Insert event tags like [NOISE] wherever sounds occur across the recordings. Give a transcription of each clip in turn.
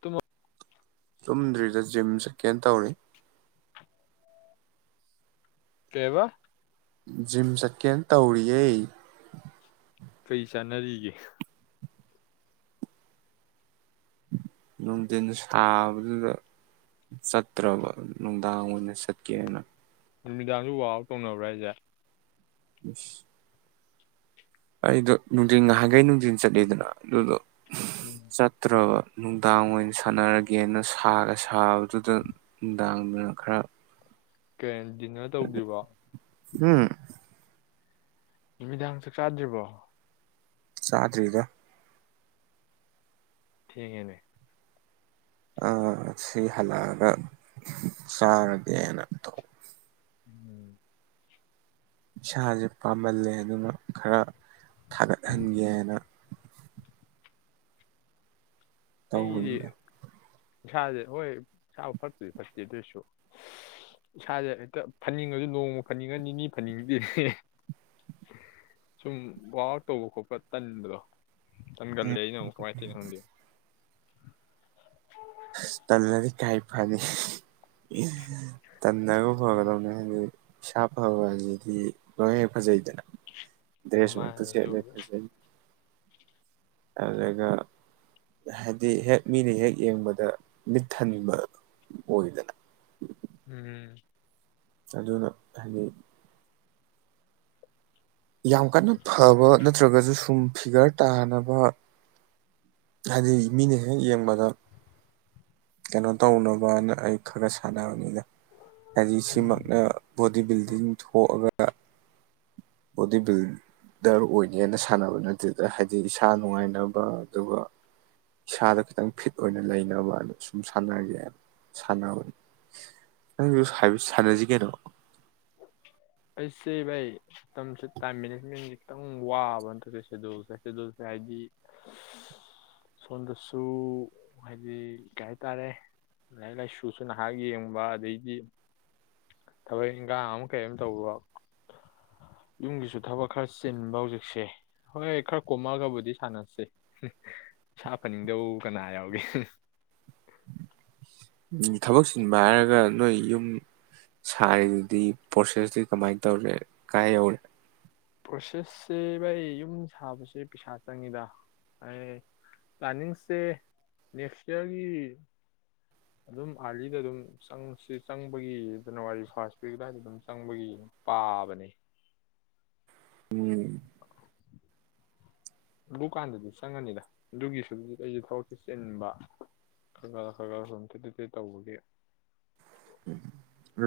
ꯇꯃ ꯇꯨꯝꯗ꯭ꯔꯤꯗ ꯖꯤꯝꯁꯦ ꯀꯦ ꯇꯧꯔꯤ ꯀꯧꯕ ꯖꯤꯝ ꯆꯠꯀꯦꯅ ꯇꯧꯔꯤꯌꯦ ꯀꯩ ꯆꯥꯟꯅꯔꯤꯒꯦ ꯅꯨꯡꯊꯤꯟ ꯁꯥꯕꯗꯨꯗ ꯆꯠꯇ꯭ꯔꯕ ꯅꯨꯡꯗꯥꯡ ꯑꯣꯏꯅ ꯆꯠꯀꯦꯅ ꯅꯨꯃꯤꯗꯥꯡꯁꯨ ꯋꯥꯛ ꯑꯥꯎꯠ ꯇꯧꯅꯕ꯭ꯔꯥ ꯑꯩꯁꯦ [INAUDIBLE] ꯑꯩꯗꯣ ꯅꯨꯡꯊꯤꯟ ꯉꯥꯏꯍꯥꯟꯈꯩ ꯅꯨꯡꯊꯤꯟ ꯆꯠꯂꯤꯗꯅ ꯑꯗꯨꯗꯣ ꯎꯝ ꯆꯠꯇ꯭ꯔ ꯅꯨꯡꯗꯥꯡ ꯑꯣꯏꯅ ꯁꯥꯟꯅꯔꯒꯦꯅ ꯁꯥꯒ ꯁꯥꯕꯗꯨꯗ ꯅꯨꯡꯗꯥꯡꯗꯨꯅ ꯈꯔ ꯀꯦꯟ ꯗꯤꯟꯅꯔ ꯇꯧꯗ꯭ꯔꯤꯕ ꯎꯝ ꯅꯨꯃꯤꯗꯥꯡꯁꯦ ꯆꯥꯗ꯭ꯔꯤꯕꯣ ꯆꯥꯗ꯭ꯔꯤꯗ ꯊꯦꯛꯉꯦꯅꯦ ꯑꯥ ꯁꯤ ꯍꯜꯂꯛꯑꯒ ꯆꯥꯔꯒꯦꯅ ꯇꯧꯕ ꯎꯝ ꯏꯁꯥꯁꯦ ꯄꯥꯝꯃꯜꯂꯦ ꯑꯗꯨꯅ ꯈꯔ ꯊꯥꯒꯠꯍꯟꯒꯦ ꯍꯥꯏꯅ ꯑꯩꯗꯤ ꯇꯧꯕꯂ ꯏꯁꯥꯁꯦ ꯍꯣꯏ ꯏꯁꯥꯕꯨ ꯐꯠꯇꯨꯗꯤ ꯐꯠꯇꯦ ꯑꯗꯨꯏꯁꯨ ꯏꯁꯥꯁꯦ ꯍꯦꯛꯇ ꯐꯅꯤꯡꯉꯁꯨ ꯅꯣꯡꯃ ꯐꯅꯤꯡꯉ ꯅꯤꯅꯤ ꯐꯅꯤꯡꯗꯤ ꯁꯨꯝ ꯋꯥꯛ ꯑꯥꯎꯠ ꯇꯧꯕ ꯈꯣꯠꯄ ꯇꯟꯕꯗꯣ ꯎꯝ ꯀꯟꯒꯜꯂꯦ ꯑꯩꯅ ꯑꯃꯨꯛ ꯀꯃꯥꯏ ꯇꯅꯣ ꯈꯪꯗꯦꯣ ꯇꯂꯗꯤ ꯀꯥꯏ ꯐꯅꯤ ꯇꯟꯅꯒ ꯐꯒꯗꯅꯦ ꯍꯥꯏꯗꯤ ꯁꯥ ꯐꯕ ꯍꯥꯏꯁꯤꯗꯤ ꯂꯣꯏ ꯍꯦꯛ ꯐꯖꯩꯗꯅ ꯎꯝ ꯗꯦꯁ ꯃꯛꯇ ꯃꯥꯅꯦ ꯁꯦꯠꯂꯦ ꯑꯗꯨꯕꯨꯗꯤ ꯐꯖꯩ ꯑꯗꯨꯒ ꯍꯥꯏꯗꯤ ꯍꯦꯛ ꯃꯤꯅ ꯍꯦꯛ ꯌꯦꯡꯕꯗ ꯗ ꯃꯤꯠꯊꯟꯕ ꯑꯣꯏꯗꯅ ꯎꯝ ꯑꯗꯨꯅ ꯍꯥꯏꯗꯤ ꯌꯥꯝ ꯀꯟꯅ ꯐꯕ ꯅꯠꯇ꯭ꯔꯒꯁꯨ ꯁꯨꯝ ꯐꯤꯒꯔ ꯇꯥꯅꯕ ꯍꯥꯏꯗꯤ ꯃꯤꯅ ꯍꯦꯛ ꯌꯦꯡꯕꯗ ꯀꯩꯅꯣ ꯇꯧꯅꯕꯅ ꯑꯩ ꯈꯔ ꯈꯔ ꯁꯥꯟꯅꯕꯅꯤꯗ ꯍꯥꯏꯗꯤ ꯎꯝ ꯁꯤꯃꯛꯅ ꯕꯣꯗꯤ ꯕꯤꯜꯗꯤꯡ ꯊꯣꯛꯑꯒ ꯕꯣꯗꯤ ꯕꯤꯜ ꯗꯔ ꯑꯣꯏꯒꯦꯅ ꯁꯥꯟꯅꯕ ꯅꯠꯇꯗ ꯍꯥꯏꯗꯤ ꯏꯁꯥ ꯅꯨꯡꯉꯥꯏꯅꯕ ꯑꯗꯨꯒ ꯏꯁꯥꯗ ꯈꯤꯇꯪ ꯐꯤꯠ ꯑꯣꯏꯅ ꯂꯩꯅꯕꯅ ꯁꯨꯝ ꯁꯥꯟꯅꯔꯒꯦ ꯁꯥꯟꯅꯕꯅꯤ ꯅꯪ ꯁꯥꯟꯅꯁꯤ ꯀꯩꯅꯣ ꯑꯩꯁꯦꯚꯥꯏ ꯃꯇꯝꯁꯦ ꯇꯥꯏꯝ ꯃꯦꯅꯦꯖꯃꯦꯟꯁ ꯈꯤꯇꯪ ꯋꯥꯕ ꯅꯠꯇ꯭ꯔ ꯁꯦꯗꯨꯜꯁꯦ ꯁꯦꯗꯨꯜꯁꯦ ꯍꯥꯏꯗꯤ ꯁꯣꯝꯗꯁꯨ ꯍꯥꯏꯗꯤ ꯀꯩ ꯍꯥꯏꯇꯥꯔꯦ ꯂꯥꯏꯔꯤꯛ ꯂꯥꯏꯁꯨꯁꯨ ꯅꯍꯥꯛ ꯌꯦꯡꯕ ꯑꯗꯩꯗꯤ ꯊꯕꯛ ꯏꯟꯈꯥꯡ ꯑꯃ ꯀꯔꯤꯝ ꯇꯧꯕ ꯌꯨꯝꯒꯤꯁꯨ ꯊꯕꯛ ꯈꯔ ꯆꯤꯟꯕ ꯍꯧꯖꯤꯛꯁꯦ ꯍꯣꯏ ꯈꯔ ꯀꯣꯝꯃꯒꯕꯨꯗꯤ ꯁꯥꯟꯅꯁꯤꯦ ꯏꯁꯥ ꯐꯅꯤꯡꯗꯕꯨ ꯀꯅꯥ ꯌꯥꯎꯒꯦ ꯊꯕꯛ ꯆꯤꯟꯕ ꯍꯥꯏꯔꯒ ꯅꯣꯏ ꯌꯨꯝ ꯁꯥꯔꯤꯗꯨꯗꯤ ꯄ꯭ꯔꯣꯁꯦꯁꯇꯤ ꯀꯃꯥꯏꯅ ꯇꯧꯔꯦ ꯀꯥꯏ ꯌꯧꯔꯦ ꯄ꯭ꯔꯣꯁꯦꯁꯁꯦ ꯑꯩꯚ ꯑꯩ ꯌꯨꯝ ꯁꯥꯕꯁꯦ ꯄꯩꯁꯥ ꯆꯪꯉꯤꯗ ꯑꯩ ꯄ꯭ꯂꯥꯟꯅꯤꯡꯁꯦ ꯅꯦꯛꯁ ꯏꯌꯥꯔꯒꯤ ꯑꯗꯨꯝ ꯑꯥꯔꯂꯤꯗ ꯑꯗꯨꯝ ꯆꯪꯁꯤ ꯆꯪꯕꯒꯤ ꯖꯟꯋꯥꯔꯤ ꯐꯥꯔꯁ ꯋꯤꯛ ꯑꯗꯨꯋꯥꯏꯗ ꯑꯗꯨꯝ ꯆꯪꯕꯒꯤ ꯄꯥꯕꯅꯤ ꯎꯝ ꯕꯨꯀꯥꯟꯗꯗꯤ ꯆꯪꯉꯅꯤꯗ ꯑꯗꯨꯒꯤꯁꯨꯗꯤ ꯑꯩꯁꯦ ꯊꯕꯛꯁꯦ ꯆꯤꯟꯕ ꯈꯔ ꯈꯔ ꯈ ꯈꯔ ꯁꯨꯝ ꯊꯦ ꯊꯦꯠꯇꯦ ꯇꯧꯕꯒꯤ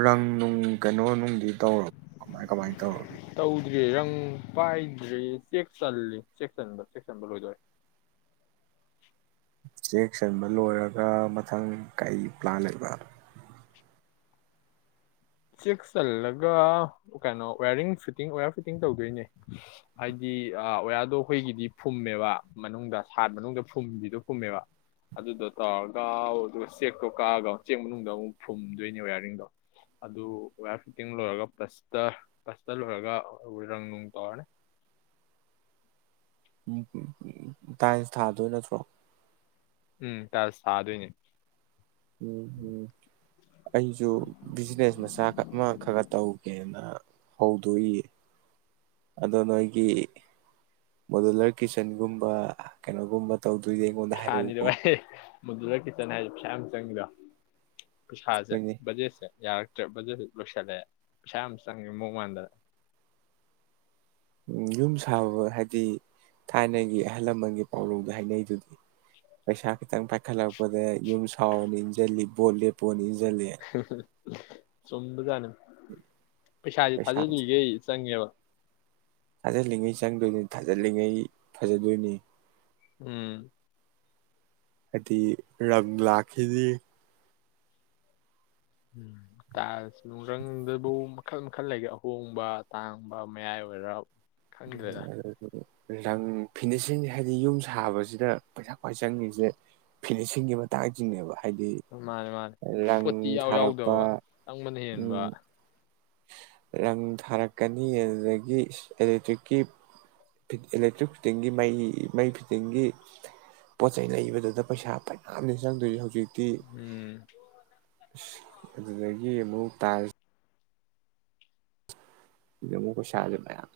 ꯔꯪ ꯅꯨꯡ ꯀꯩꯅꯣ ꯅꯨꯡꯗꯤ ꯇꯧꯔꯕ ꯀꯃꯥꯏ ꯀꯃꯥꯏꯅ ꯇꯧꯔꯒꯦ ꯇꯧꯗꯦ ꯔꯪ ꯄꯥꯏꯗ꯭꯭ꯔꯔꯤ ꯆꯦꯛ ꯆꯜ ꯂꯤ ꯆꯦꯛ ꯆꯟꯕ ꯆꯦꯛ ꯆꯟꯕ ꯂꯣꯏꯗꯣꯏꯔꯦ ꯆꯦꯛꯁꯤꯟꯕ ꯂꯣꯏꯔꯒ ꯃꯊꯪ ꯀꯩ ꯄ꯭ꯂꯥꯟ ꯂꯩꯕ ꯆꯦꯛ ꯆꯜꯂꯒ ꯀꯩꯅꯣ ꯋꯥꯋꯌꯥꯔꯤꯡ ꯐꯤꯠꯇꯤꯡ ꯑꯣꯌꯔ ꯐꯤꯠꯇꯤꯡ ꯇꯧꯗꯣꯏꯅꯦ ꯍꯥꯏꯗꯤ ꯑꯣꯌꯥꯔꯗꯣ ꯑꯩꯈꯣꯏꯒꯤꯗꯤ ꯐꯨꯝꯃꯦꯕ ꯃꯅꯨꯡꯗ ꯁꯥꯠ ꯃꯅꯨꯡꯗ ꯐꯨꯝꯕꯤꯗꯣ ꯐꯨꯝꯃꯦꯕ ꯑꯗꯨꯗꯣ ꯇꯧꯔꯒ ꯑꯗꯨꯒ ꯆꯦꯛꯇꯣ ꯀꯛꯑꯒ ꯑꯃꯨꯛ ꯆꯦꯛ ꯃꯅꯨꯡꯗ ꯑꯃꯨꯛ ꯐꯨꯝꯗꯣꯏꯅꯦ ꯋꯥꯌꯥꯔꯤꯡꯗꯣ ꯑꯗꯨ ꯋꯥꯋꯌꯔ ꯐꯤꯠꯇꯤꯡ ꯂꯣꯏꯔꯒ ꯄ꯭ꯂꯁꯇ ꯄ꯭ꯂꯁꯇ ꯂꯣꯏꯔꯒ ꯔꯪ ꯅꯨꯡ ꯇꯧꯔꯅꯤ ꯎꯝ ꯇꯥꯏꯜꯁ ꯊꯥꯗꯣꯏ ꯅꯠꯇ꯭ꯔꯣ ꯎꯝ ꯇꯥꯢꯜꯁ ꯊꯥꯗꯣꯏꯅꯦ ꯎꯝ ꯎꯝ ꯑꯩꯁꯨ ꯕꯤꯖꯤꯅꯦꯁ ꯃꯆꯥ ꯑꯃ ꯈꯔ ꯇꯧꯒꯦꯅ ꯍꯧꯗꯣꯛꯏ ꯑꯗꯣ ꯅꯣꯏꯒꯤ ꯃꯣꯗꯨꯂꯔ ꯀꯤꯠꯆꯟꯒꯨꯝꯕ ꯀꯩꯅꯣꯒꯨꯝꯕ ꯇꯧꯗꯣꯏꯅꯦ ꯑꯩꯉꯣꯟꯗ ꯍꯥꯏꯔꯛꯎꯀꯣ ꯃꯗꯨꯗ ꯀꯤꯠꯆꯟ ꯍꯥꯏ ꯄꯩꯁꯥ ꯌꯥꯝ ꯆꯪ ꯉꯤꯗ ꯄꯩꯁꯥ ꯖꯦ ꯑꯩꯈꯣꯏꯅꯦ ꯕꯖꯦꯠ ꯁꯦ ꯌꯥꯔꯛꯇ꯭ꯔꯕꯗꯨꯁꯨ ꯂꯣꯏꯁꯤꯜꯂꯦ ꯄꯩꯁꯥ ꯌꯥꯝ ꯆꯪꯉꯦ ꯃꯑꯣ ꯃꯥꯟꯗꯅ ꯎꯝ ꯌꯨꯝ ꯁꯥꯕ ꯍꯥꯏꯗꯤ ꯊꯥꯏꯅꯒꯤ ꯑꯍꯜ ꯂꯃꯟꯒꯤ ꯄꯥꯎꯔꯧꯗ ꯍꯥꯏꯅꯩꯗꯨꯗꯤ ꯄꯩꯁꯥ ꯈꯤꯇꯪ ꯄꯥꯏꯈꯠꯂꯛꯄꯗ ꯌꯨꯝ ꯁꯥꯎꯅ ꯏꯟꯁꯤꯜꯂꯤ ꯕꯣꯠ ꯂꯦꯞꯄꯣꯅ ꯂꯩ ꯁꯣꯝꯕꯒꯅꯝ ꯄꯩꯁꯥꯁꯦ ꯄꯩꯁꯥ ꯊꯥꯖꯤꯜꯂꯤꯈꯩ ꯆꯪꯉꯦꯕ ꯊꯥꯖꯜꯂꯤꯉꯩ ꯆꯪꯗꯣꯏꯅꯤ ꯊꯥꯖꯜꯂꯤꯉꯩ ꯐꯖꯗꯣꯏꯅꯤ ꯎꯝ ꯍꯥꯏꯗꯤ ꯔꯝ ꯂꯥꯛꯈꯤꯅꯤ ꯎꯝ ꯅꯨꯡꯒꯪꯗꯕꯨ ꯃꯈꯜ ꯃꯈꯜ ꯂꯩꯒꯦ ꯑꯍꯣꯡꯕ ꯇꯥꯡꯕ ꯃꯌꯥꯏ ꯑꯣꯏꯔ ꯎꯝ ꯈꯪꯗ꯭ꯔꯦꯗ ꯑꯗꯨ ꯐ ꯔꯪ ꯐꯤꯅꯤꯁꯤꯡ ꯍꯥꯏꯗꯤ ꯌꯨꯝ ꯁꯥꯕꯁꯤꯗ ꯄꯩꯁꯥ ꯈ꯭ꯋꯥꯏ ꯆꯪꯉꯁꯦ ꯐꯤꯅꯤꯁꯤꯡꯒꯤ ꯃꯇꯥꯡꯁꯤꯅꯦꯕ ꯍꯥꯏꯗꯤ ꯃꯥꯅꯦ ꯃꯥꯅꯤ ꯔꯪ ꯄꯣꯠꯇꯤ ꯌꯥꯎ ꯊꯥꯔꯛꯄ ꯌꯥꯎꯗꯕ ꯑꯪꯕꯅ ꯍꯦꯟꯕ ꯎꯝ ꯔꯪ ꯊꯥꯔꯛꯀꯅꯤ ꯑꯗꯨꯗꯒꯤ ꯑꯦꯂꯦꯛꯇ꯭ꯔꯤꯛꯀꯤ ꯏꯂꯦꯛꯇ꯭ꯔꯤꯛ ꯐꯤꯠꯇꯤꯡꯒꯤ ꯃꯩ ꯃꯩ ꯐꯤꯠꯇꯤꯡꯒꯤ ꯄꯣꯠ ꯆꯩꯩ ꯂꯩꯕꯗꯨꯗ ꯄꯩꯁꯥ ꯃꯌꯥꯝꯅꯤ ꯆꯪꯗꯣꯏꯁ ꯍꯧꯖꯤꯛ ꯀ ꯎꯝ ꯑꯗꯨꯗꯒꯤ ꯑꯃꯨꯛ ꯇꯥꯏꯜꯁ ꯗ ꯑꯃꯨꯛ ꯄꯩꯁꯥꯁꯦ ꯃꯌꯥꯝ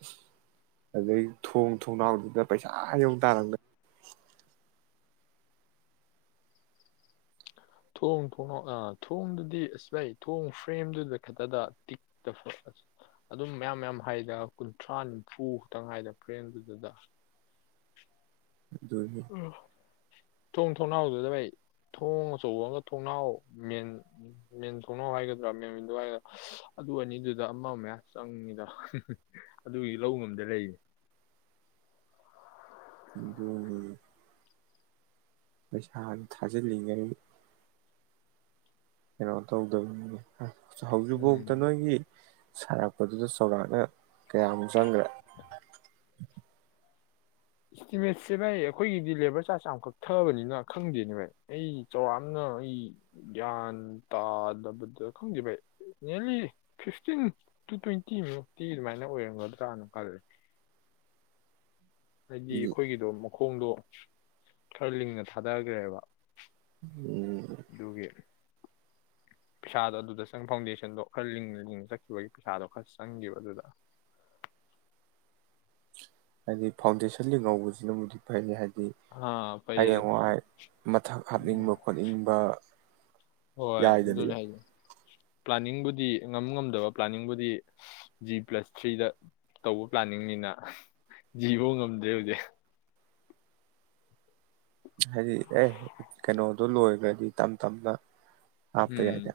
ꯑꯗꯨꯗꯩ ꯊꯣꯡ ꯊꯣꯡꯅꯥꯎꯗꯨꯗ ꯄꯩꯁꯥ ꯌꯧ ꯇꯥꯔꯝꯒꯅꯤ ꯊꯣꯡ ꯊꯣꯡꯅ ꯑ ꯊꯣꯡꯗꯨꯗꯤ ꯑꯁꯥꯏ ꯊꯣꯡ ꯐ꯭ꯔꯦꯝꯗꯨꯗ ꯈꯛꯇꯗ ꯇꯤꯛꯇ ꯑ ꯑꯗꯨꯝ ꯃꯌꯥꯝ ꯃꯌꯥꯝ ꯍꯥꯏꯗ ꯀꯨꯟꯊ꯭ꯔꯥ ꯅꯤꯐꯨ ꯈꯛꯇꯪ ꯍꯥꯏꯗ ꯐ꯭ꯔꯦꯝꯗꯨꯗꯨꯗ ꯑꯗꯨꯅꯤ ꯑꯣ ꯊꯣꯡ ꯊꯣꯡꯅꯥꯎꯗꯨꯗ ꯚꯥꯏ ꯊꯣꯡ ꯑꯆꯧꯕ ꯑꯃꯒ ꯊꯣꯡꯅꯥꯎ ꯃꯦꯟ ꯃꯦꯟ ꯊꯣꯡꯅꯥꯎ ꯍꯥꯏꯒꯗ꯭ꯔꯥ ꯃꯦꯟꯗꯨ ꯍꯥꯏꯒꯗ꯭ꯔꯥ ꯑꯗꯨ ꯑꯅꯤꯗꯨꯗ ꯑꯃ ꯑꯃꯌꯥꯝ ꯆꯪꯉꯤꯗ ꯑꯗꯨꯒꯤ ꯂꯧ ꯉꯝꯗ ꯂꯩꯌꯦ ꯑꯗꯨꯅꯤ ꯄꯩꯁꯥ ꯊꯥꯖꯤꯜꯂꯤꯉꯅꯤ ꯀꯩꯅꯣ ꯇꯧꯗꯕꯅꯤꯅꯦ ꯍꯧꯖꯤꯛꯐꯥꯎꯗ ꯎꯝ ꯅꯣꯏꯒꯤ ꯁꯥꯔꯛꯄ ꯄ ꯑꯗꯨꯗ ꯆꯥꯎꯧꯔꯥꯛꯅ ꯀꯌꯥꯃꯨꯛ ꯆꯪꯈ꯭ꯔꯦ ꯏꯁꯇꯤꯃꯦꯠꯁꯦ ꯚꯥꯏ ꯑꯩꯈꯣꯏꯒꯤꯗꯤ ꯂꯦꯕꯔ ꯆꯥꯔꯖ ꯌꯥꯝ ꯀꯛꯊꯕꯅꯤꯅ ꯈꯪꯗꯦꯅꯦ ꯚꯥꯏ ꯑꯩ ꯆꯥꯎꯔꯥꯛꯅ ꯑꯩ ꯒ꯭ꯌꯥꯟ ꯇꯥꯗꯕꯗ ꯈꯪꯗꯦ ꯚꯥꯏ ꯅꯤꯔꯂꯤ ꯐꯤꯐꯇꯤꯟ ꯇꯨ ꯇ꯭ꯋꯦꯟꯇꯤ ꯃꯨꯛꯇꯤ ꯑꯗꯨꯃꯥꯏꯅ ꯑꯣꯏꯔꯝꯒꯗ꯭ꯔꯥꯅ ꯈꯜꯂ ꯍꯥꯏꯗꯤ ꯑꯩꯈꯣꯏꯒꯤꯗꯣ ꯃꯈꯣꯡꯗꯣ ꯈꯔ ꯂꯤꯡꯅ ꯊꯥꯗꯈ꯭ꯔꯦꯕ ꯑꯗꯨꯒꯤ ꯄꯩꯁꯥꯗꯣ ꯑꯗꯨꯗ ꯆꯪ ꯐꯥꯎꯟꯗꯦꯁꯟꯗꯣ ꯈꯔ ꯂꯤꯡꯅ ꯂꯤꯡꯅ ꯆꯠꯈꯤꯕꯒꯤ ꯄꯩꯁꯥꯗꯣ ꯈꯔ ꯆꯪꯈꯤꯕ ꯑꯗꯨꯗ ꯍꯥꯏꯗꯤ ꯐꯥꯎꯟꯗꯦꯁꯟ ꯂꯤꯡ ꯉꯧꯕꯁꯤꯅꯕꯨꯗꯤ ꯐꯩꯅꯤ ꯍꯥꯏꯗꯤ ꯑꯥ ꯐꯩꯌꯦ ꯍꯌꯦꯡꯋꯥꯏ ꯃꯊꯛ ꯍꯥꯞꯅꯤꯡꯕ ꯈꯣꯠꯅꯤꯡꯕ ꯍꯣꯏ ꯑꯗꯨꯅꯦ ꯌꯥꯏꯗꯅ ꯍꯥꯏꯁꯦ ꯄ꯭ꯂꯥꯅꯤꯡꯕꯨꯗꯤ ꯉꯝ ꯉꯝꯗꯕ ꯄ꯭ꯂꯥꯅꯤꯡꯕꯨꯗꯤ ꯖꯤ ꯄ꯭ꯂꯁ ꯊ꯭ꯔꯤꯗ ꯇꯧꯕ ꯄ꯭ꯂꯥꯅꯤꯡꯅꯤꯅ ꯖꯤ ꯐꯧ ꯉꯝꯗ꯭ꯔꯦ ꯍꯧꯖꯤꯛ ꯍꯥꯏꯗꯤ ꯑꯦ ꯀꯩꯅꯣꯗꫭ ꯂꯣꯏꯈ꯭ꯔꯗꯤ ꯇꯞ ꯇꯞꯅ ꯍꯥꯄ ꯎꯝ ꯌꯥꯏꯗ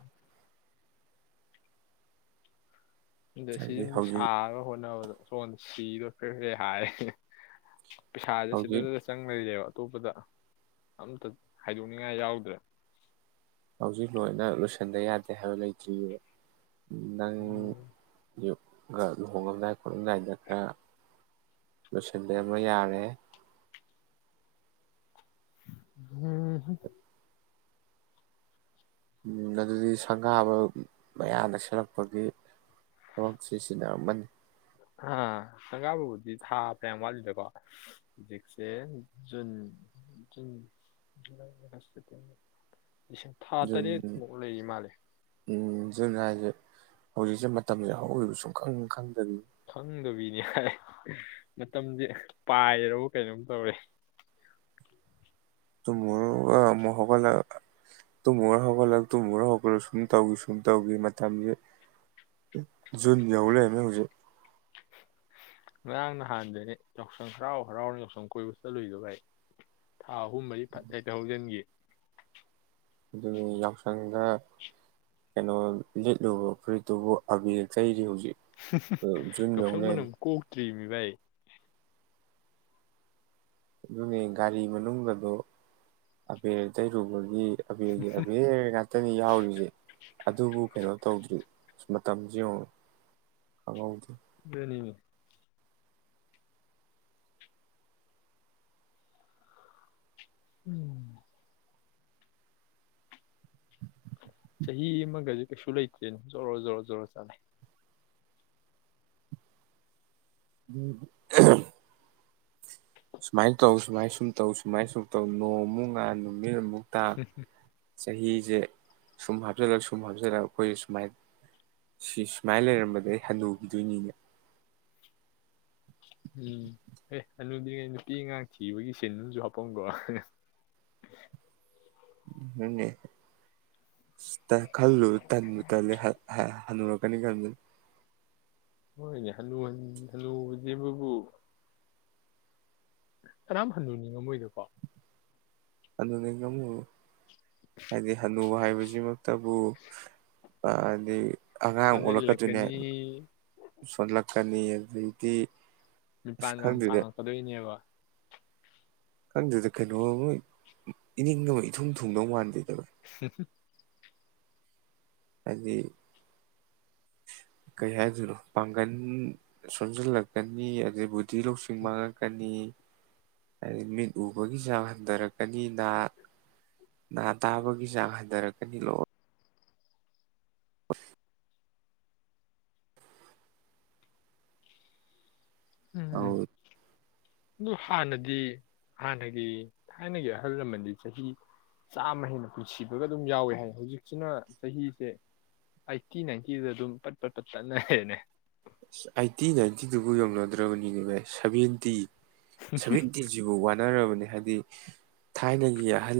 ꯑꯗ ꯁꯤ ꯍꯥꯏꯗꯤ ꯌꯨꯝꯗ ꯍꯧꯖꯤꯛ ꯁꯥꯔꯒ ꯍꯣꯠꯅꯕꯗꯣ ꯁꯣꯟ ꯁꯤꯗꯣ ꯐꯦ ꯍꯥꯏꯔꯦ ꯄꯩꯁꯥꯁꯦ ꯍꯧꯖꯤꯛ ꯁꯤꯗꯗꯨꯗ ꯆꯪꯂꯩꯔꯦꯕ ꯑꯇꯣꯞꯄꯗ ꯑꯝꯇ ꯍꯥꯏꯗꯣꯛꯅꯤꯡꯉꯥꯏ ꯌꯥꯎꯗ꯭ꯔꯦ ꯍꯧꯖꯤꯛ ꯂꯣꯏꯅ ꯂꯣꯏꯁꯤꯟꯗ ꯌꯥꯗꯦ ꯍꯥꯏꯕ ꯂꯩꯇ꯭ꯔꯤꯕ ꯅꯪ ꯎꯝ ꯈ ꯂꯨꯍꯣꯡꯉꯝꯗꯥꯏ ꯈꯣꯠꯂꯝꯗꯥꯏꯗ ꯈꯔ ꯂꯣꯏꯁꯤꯟꯗ ꯑꯃ ꯌꯥꯔꯦ ꯍꯝ ꯑꯗꯨꯗꯤ ꯁꯪꯒꯥꯕ ꯃꯌꯥꯅ ꯅꯛ ꯁꯤꯜꯂꯛꯄꯒꯤ ꯊꯕꯛꯁꯤ ꯆꯤꯟꯅꯔꯝꯃꯅꯤ ꯑ ꯁꯪꯒꯥ ꯕꯕꯨꯗꯤ ꯊꯥꯒ ꯌꯥꯝ ꯋꯥꯠꯂꯤꯗꯀꯣ ꯍꯧꯖꯤꯛꯁꯦ ꯖꯨꯟ ꯖꯨꯟ ꯖ ꯁꯦꯇꯦꯝꯔ ꯎꯝ ꯖꯨꯟ ꯍꯥꯏꯖꯦ ꯍꯧꯖꯤꯛꯁꯦ ꯃꯇꯝꯁꯦ ꯍꯧꯔꯤꯕ ꯁꯨꯝ ꯈꯪ ꯈꯪꯗ ꯈꯪꯗꯕꯤꯅꯦ ꯍꯥꯏ ꯃꯇꯝꯖꯦ ꯄꯥꯏꯔ ꯕ ꯀꯩꯅꯣꯝ ꯇꯧꯔꯦ ꯇꯨꯃꯒ ꯑꯃꯨꯛ ꯍꯧꯒꯠꯂ ꯇꯨꯃ ꯍꯧꯒꯠꯂꯛꯒ ꯇꯨꯃꯣꯔ ꯍꯧꯒꯠꯂꯛ ꯁꯨꯝ ꯇꯧꯈꯤ ꯁꯨꯝ ꯇꯧꯈꯤ ꯃꯇꯝꯁ ꯖꯨꯟ ꯌꯧ ꯂꯩꯔꯝꯃꯦ ꯍꯧꯖꯤꯛ ꯉꯔꯥꯡ ꯅꯍꯥꯟꯗꯅꯦ ꯌꯥꯎꯁꯪ ꯍꯔꯥꯎ ꯍꯔꯥꯎꯅ ꯌꯥꯎꯁꯪ ꯀꯣꯏꯕ ꯆꯠꯂꯨꯏꯗ ꯚꯥꯏ ꯊꯥ ꯑꯍꯨꯝ ꯃꯔꯤ ꯐꯠ ꯍꯦꯛꯗ ꯍꯧꯖꯤꯟꯒꯤ ꯑꯗꯨꯗꯤ ꯌꯥꯎꯁꯪꯗ ꯀꯩꯅꯣ ꯂꯤꯠꯂꯨꯕ ꯐꯨꯔꯤꯠꯇꯨꯕꯨ ꯑꯕꯤꯔ ꯇꯩꯔꯤ ꯍꯧꯖꯤꯛ ꯖꯨꯟ ꯌꯧ ꯌꯥꯎꯁꯪ ꯃꯅꯝ ꯂꯩꯔꯝꯃꯦ ꯀꯣꯛꯇ꯭ꯔꯤ ꯚꯏ ꯑꯗꯨꯅꯦ ꯒꯥꯔꯤ ꯃꯅꯨꯡꯌꯗꯣ ꯑꯕꯦꯔ ꯇꯩꯔꯨꯕꯒꯤ ꯑꯕꯦꯒꯤ ꯑꯕꯦꯔ ꯉꯥꯛꯇꯅꯤ ꯌꯥꯎꯔꯤꯁꯦ ꯑꯗꯨꯕꯨ ꯀꯩꯅꯣ ꯇꯧꯗ꯭ꯔꯤ ꯑ ꯃꯇꯝꯁꯦ ꯌꯦꯡꯉꯨ ꯈꯪꯍꯧꯗꯦ ꯗꯨꯅꯤꯅꯦ ꯎꯝ ꯆꯍꯤ ꯑꯃꯒꯗꯤ ꯀꯩꯁꯨ ꯂꯩꯇ꯭ꯔꯦꯅ ꯖꯣꯔꯣ ꯖꯣꯔꯔꯣ ꯖꯔꯣ ꯆꯠꯂꯦ ꯎꯝ ꯁꯨꯃꯥꯏꯅ ꯇꯧ ꯁꯨꯃꯥꯏꯅ ꯁꯨꯝ ꯇꯧ ꯁꯨꯃꯥꯏꯅ ꯁꯨꯝ ꯇꯧ ꯅꯣꯡꯃꯨꯛ ꯉꯥꯥꯟ ꯅꯨꯨ ꯃꯤꯠ ꯑꯃꯨꯛ ꯇꯥ ꯍꯝ ꯆꯍꯤꯁꯦ ꯁꯨꯝ ꯍꯥꯞꯆꯤꯜꯂꯒ ꯁꯨꯝ ꯍꯥꯞꯆꯜꯂꯒ ꯑꯩꯈꯣꯏꯁꯦ ꯁꯨꯃꯥꯏ ꯁꯤ ꯁꯨꯃꯥꯏꯅ ꯂꯩꯔꯝꯕꯗꯩꯩ ꯑꯩ ꯍꯟꯗꯨꯈꯤꯗꯣꯏꯅꯤꯅꯦ ꯎꯝ ꯑꯦ ꯑꯅꯤꯗꯤꯉꯩ ꯅꯨꯄꯤ ꯑꯉꯥꯡ ꯊꯤꯕꯒꯤ ꯁꯤꯟꯁꯨ ꯍꯥꯞꯄꯝ ꯒꯣꯔꯥ ꯎ ꯈꯜꯂꯨ ꯇ ꯇꯦ ꯍꯅꯨꯔ ꯀꯅꯤ ꯈꯗ ꯍꯣꯏꯅꯦ ꯍꯟꯅꯨ ꯍꯟꯅꯨ ꯖꯦꯕꯕꯕꯨ ꯀꯅꯥꯝ ꯍꯟꯅꯨ ꯅꯤꯉꯝꯃꯣꯏꯅꯦꯀꯣ ꯑꯗꯣꯅꯤ [UNINTELLIGIBLE] ꯍꯥꯏꯗꯤ ꯍꯥꯅꯨ ꯅꯨꯕ ꯍꯥꯏꯕꯁꯤꯃꯛꯇꯕꯨ ꯍꯥꯏ ꯗꯤ ꯑꯉꯥꯡ ꯑꯣꯜꯂꯛꯀꯗꯨꯏꯅꯦ ꯁꯣꯟꯖꯜꯂꯛꯀꯅꯤ ꯁꯣꯜꯂꯛꯀꯅꯤ ꯑꯗꯨꯗꯒꯤ ꯇꯤ ꯃꯤꯄꯥꯥꯟ [UNINTELLIGIBLE] ꯇꯥꯡꯉꯛꯀꯗꯣꯏꯅꯦꯕ ꯈꯪꯗꯦꯗ ꯀꯩꯅꯣ ꯑꯃ ꯏꯅꯤꯡ ꯑꯃ ꯏꯊꯨꯡ ꯊꯨꯡꯗꯧ ꯃꯥꯟꯗꯦꯗ [UNINTELLIGIBLE] ꯍꯥꯏꯗꯤ ꯀꯩ ꯍꯥꯏꯗꯣꯏꯅꯣ ꯄꯥꯡꯒꯜ ꯁꯣꯝꯖꯤꯜꯂꯛꯀꯅꯤ ꯑꯗꯨꯗꯩ ꯕꯨꯙꯤ ꯂꯧꯁꯤꯡ ꯃꯥꯡꯂꯛꯀꯅꯤ ꯍꯥꯏꯗꯤ ꯃꯤꯠ ꯎꯕꯒꯤ ꯆꯥꯡ ꯍꯟꯊꯔꯛꯀꯅꯤ ꯅꯥ ꯇꯥꯕꯒꯤ ꯆꯥꯡ ꯍꯟꯊꯔꯛꯀꯅꯤ ꯂꯣꯏ ꯑꯁ ꯑ ꯎꯝ ꯑꯗꯨ ꯍꯥꯟꯅꯗꯤ ꯍꯥꯟꯅꯒꯤ ꯊꯥꯏꯅꯒꯤ ꯑꯍꯜ ꯂꯃꯟꯗꯤ ꯆꯍꯤ ꯆꯥꯝꯃ ꯍꯦꯟꯅ ꯄꯨꯟꯁꯤꯕꯒ ꯑꯗꯨꯝ ꯌꯥꯎꯋꯦ ꯍꯥꯏ ꯍꯧꯖꯤꯛꯁꯤꯅ ꯆꯍꯤꯁꯦ ꯑꯩꯠꯇꯤ ꯅꯥꯏꯟꯇꯤꯗ ꯑꯗꯨꯝ ꯄꯠ ꯄꯠ ꯄꯠ ꯇꯠꯅꯔꯦꯅꯦ ꯑꯁ ꯑꯩꯥꯏꯇꯤ ꯅꯥꯏꯟꯇꯤꯗꯨꯕꯨ ꯌꯧꯅꯗ꯭ꯔꯕꯅꯤꯅꯦ ꯁꯕꯦꯟꯇꯤ ꯁꯥꯕꯦꯟꯇꯤ ꯁꯤꯐꯥꯎ ꯋꯥꯠ ꯅꯔꯕꯅꯤ ꯍꯥꯏꯗꯤ ꯊꯥꯏꯅꯒꯤ ꯑꯍꯜ